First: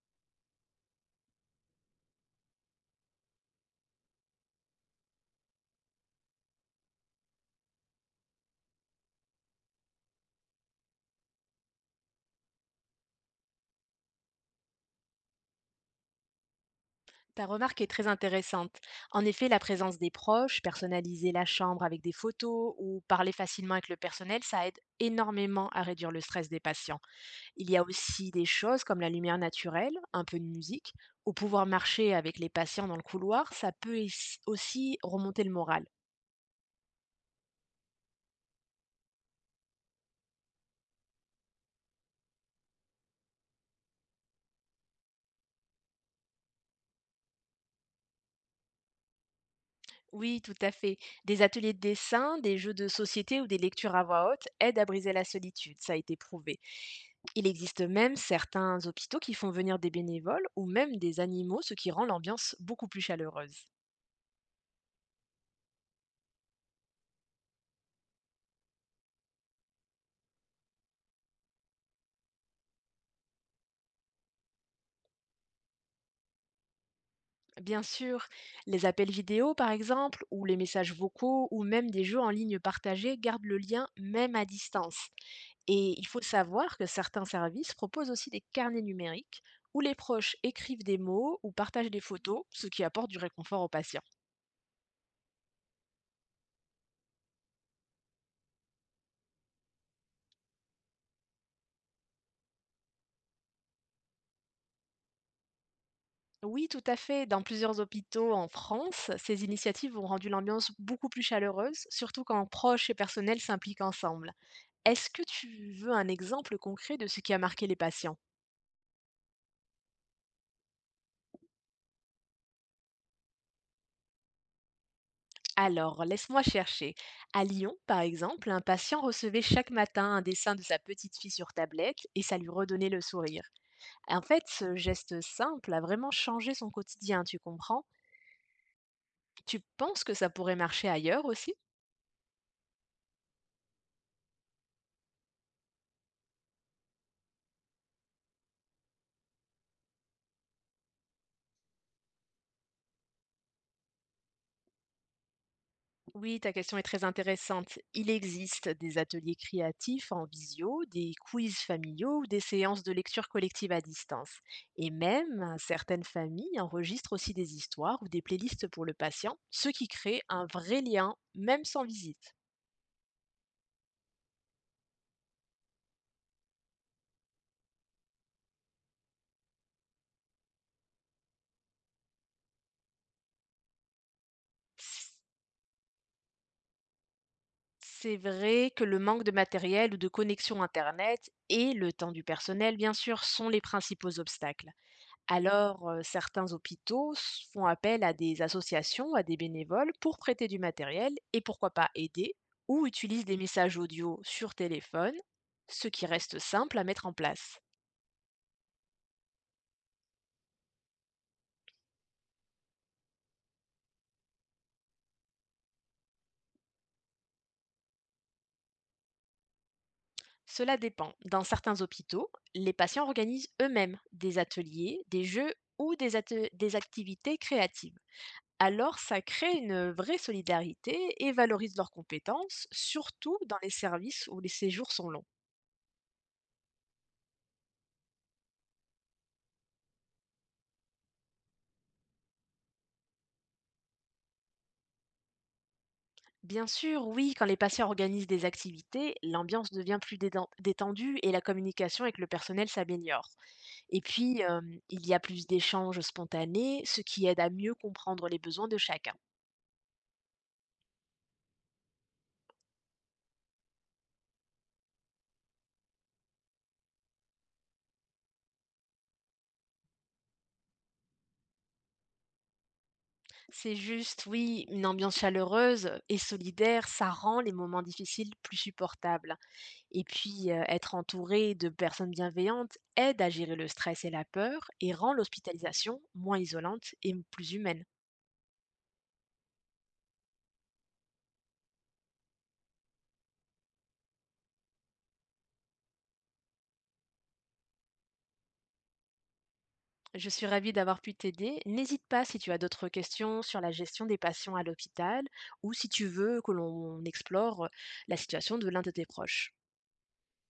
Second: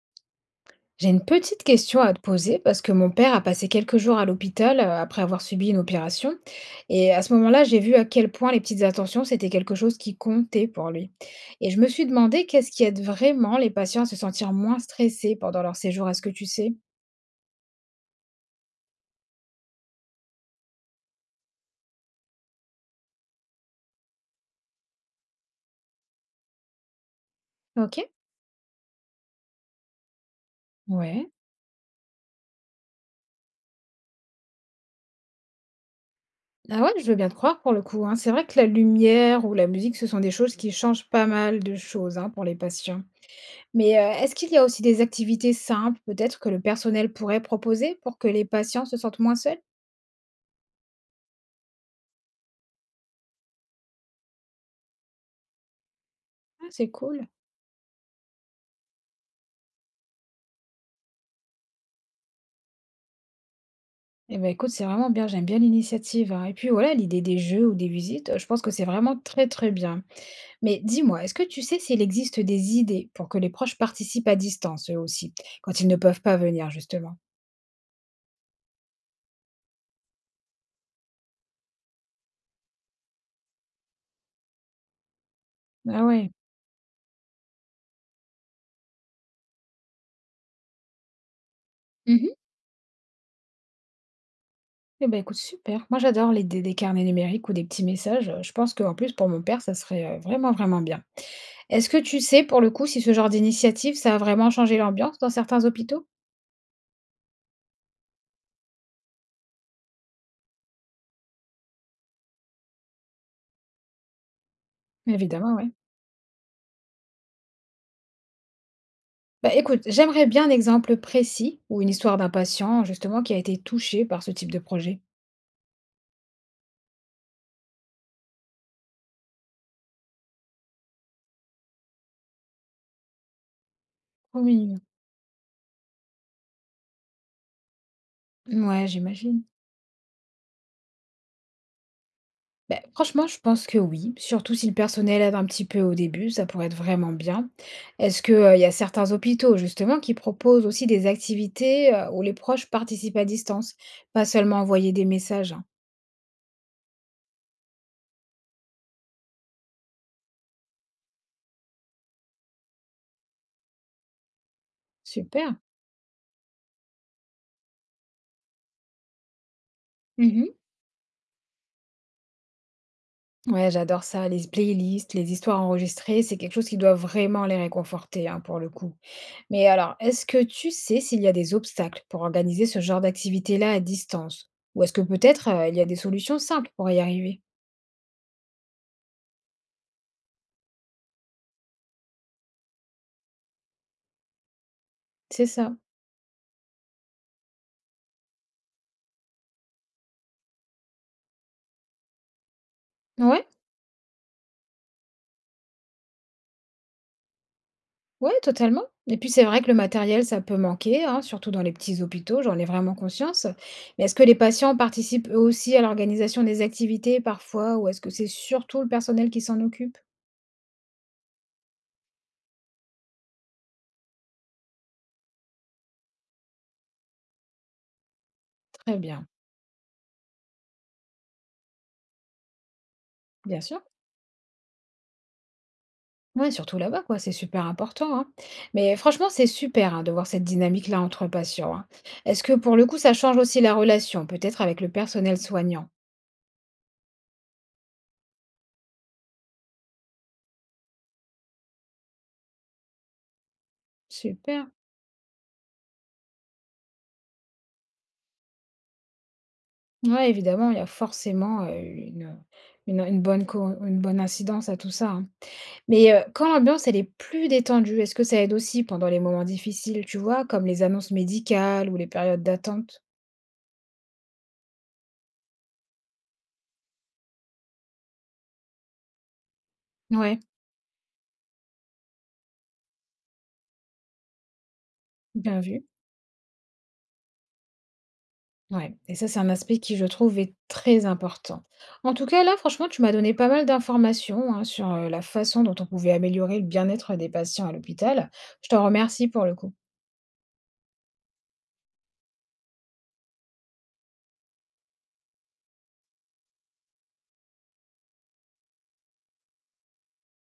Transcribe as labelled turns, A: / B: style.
A: J'ai une petite question à te poser parce que mon père a passé quelques jours à l'hôpital après avoir subi une opération. Et à ce moment-là, j'ai vu à quel point les petites attentions, c'était quelque chose qui comptait pour lui. Et je me suis demandé qu'est-ce qui aide vraiment les patients à se sentir moins stressés pendant leur séjour. Est-ce que tu sais?
B: Ta remarque est très intéressante. En effet, la présence des proches, personnaliser la chambre avec des photos ou parler facilement avec le personnel, ça aide énormément à réduire le stress des patients. Il y a
A: Ok.
B: aussi des choses comme la lumière naturelle, un peu de musique,
A: Ouais.
B: ou pouvoir marcher avec les patients dans le couloir, ça peut aussi remonter le moral.
A: Ah ouais, je veux bien te croire pour le coup, hein. C'est vrai que la lumière ou la musique, ce sont des choses qui changent pas mal de choses, hein, pour les patients. Mais est-ce qu'il y a aussi des activités simples, peut-être, que le personnel pourrait proposer pour que les patients se sentent moins seuls?
B: Oui, tout à fait. Des ateliers de dessin, des jeux de société ou des lectures à voix haute aident à briser la solitude, ça a été prouvé.
A: Ah, c'est cool.
B: Il existe même certains hôpitaux qui font venir des bénévoles ou même des animaux, ce qui rend l'ambiance beaucoup plus chaleureuse.
A: Eh ben, écoute, c'est vraiment bien, j'aime bien l'initiative, hein. Et puis voilà, l'idée des jeux ou des visites, je pense que c'est vraiment très très bien. Mais dis-moi, est-ce que tu sais s'il existe des idées pour que les proches participent à distance, eux aussi, quand ils ne peuvent pas venir, justement?
B: Bien sûr, les appels vidéo par exemple, ou les messages vocaux, ou même des jeux en ligne partagés gardent le lien même à distance. Et
A: Ah
B: il faut
A: ouais.
B: savoir que certains services proposent aussi des carnets numériques où les proches écrivent des mots ou partagent des
A: Mhm.
B: photos, ce qui apporte du réconfort aux patients.
A: Eh ben, écoute, super. Moi, j'adore l'idée des carnets numériques ou des petits messages. Je pense qu'en plus, pour mon père, ça serait vraiment, vraiment bien. Est-ce que tu sais, pour le coup, si ce genre d'initiative, ça a vraiment changé l'ambiance dans certains hôpitaux?
B: Oui, tout à fait. Dans plusieurs hôpitaux en France, ces initiatives ont rendu l'ambiance beaucoup plus chaleureuse, surtout quand proches et personnels s'impliquent ensemble. Est-ce que
A: Évidemment, ouais.
B: tu veux un exemple concret de ce qui a marqué les patients?
A: Bah, écoute, j'aimerais bien un exemple précis ou une histoire d'un patient justement qui a été touché par ce type de projet.
B: Alors, laisse-moi chercher. À Lyon, par exemple, un patient recevait chaque matin un dessin de sa petite fille sur tablette et ça lui redonnait le sourire. En fait,
A: Trop
B: ce
A: mignon.
B: geste simple a vraiment changé son quotidien, tu comprends?
A: Ouais, j'imagine.
B: Tu penses que ça pourrait marcher ailleurs aussi?
A: Bah, franchement, je pense que oui, surtout si le personnel aide un petit peu au début, ça pourrait être vraiment bien. Est-ce que, il y a certains hôpitaux justement qui proposent aussi des activités où les proches participent à distance, pas seulement envoyer des messages, hein.
B: Oui, ta question est très intéressante. Il existe des ateliers créatifs en visio, des quiz familiaux ou des séances de lecture collective à distance. Et même,
A: Super.
B: certaines familles enregistrent aussi des histoires ou des playlists pour le patient, ce qui crée un
A: Mhm.
B: vrai lien, même sans visite.
A: Ouais, j'adore ça, les playlists, les histoires enregistrées, c'est quelque chose qui doit vraiment les réconforter, hein, pour le coup. Mais alors, est-ce que tu sais s'il y a des obstacles pour organiser ce genre d'activité-là à distance? Ou est-ce que
B: C-
A: peut-être il y a des solutions simples pour y arriver?
B: C'est vrai que le manque de matériel ou de connexion Internet et le temps du personnel, bien sûr, sont les principaux obstacles.
A: C'est ça.
B: Alors, certains hôpitaux font appel à des associations, à des bénévoles pour prêter du matériel et pourquoi pas aider, ou utilisent des
A: Ouais,
B: messages audio sur téléphone, ce qui reste simple à mettre en place.
A: ouais, totalement. Et puis c'est vrai que le matériel, ça peut manquer, hein, surtout dans les petits hôpitaux, j'en ai vraiment conscience. Mais est-ce que les patients participent eux aussi à l'organisation des activités parfois, ou est-ce que c'est surtout le personnel qui s'en occupe?
B: Cela dépend. Dans certains hôpitaux, les patients organisent eux-mêmes des ateliers, des jeux ou des activités créatives.
A: Très
B: Alors, ça
A: bien,
B: crée une vraie solidarité et valorise leurs compétences, surtout dans
A: bien
B: les
A: sûr.
B: services où les séjours sont longs.
A: Ouais, surtout là-bas, quoi, c'est super important, hein. Mais franchement, c'est super, hein, de voir cette dynamique-là entre patients, hein. Est-ce que pour le coup, ça change aussi la relation, peut-être avec le personnel soignant?
B: Bien sûr, oui, quand les patients organisent des activités, l'ambiance devient détendue et la communication avec le personnel s'améliore. Et puis,
A: Super.
B: il y a plus d'échanges spontanés, ce qui aide à mieux comprendre les besoins de chacun.
A: Ouais, évidemment, il y a forcément une bonne co- une bonne incidence à tout ça, hein. Mais quand l'ambiance, elle est plus détendue, est-ce que ça aide aussi pendant les moments difficiles, tu vois, comme les annonces médicales ou les périodes d'attente?
B: C'est juste, oui, une ambiance chaleureuse et solidaire, ça rend les moments difficiles plus supportables. Et
A: Ouais,
B: puis, être entouré de personnes bienveillantes aide à gérer le stress et la peur et rend
A: bien vu.
B: l'hospitalisation moins isolante et plus humaine.
A: Ouais, et ça, c'est un aspect qui, je trouve, est très important. En tout cas, là, franchement, tu m'as donné pas mal d'informations hein, sur la façon dont on pouvait améliorer le bien-être des patients à l'hôpital. Je t'en remercie pour le coup.
B: Je suis ravie d'avoir pu t'aider. N'hésite pas si tu as d'autres questions sur la gestion des patients à l'hôpital ou si tu veux que l'on explore la situation de l'un de tes proches.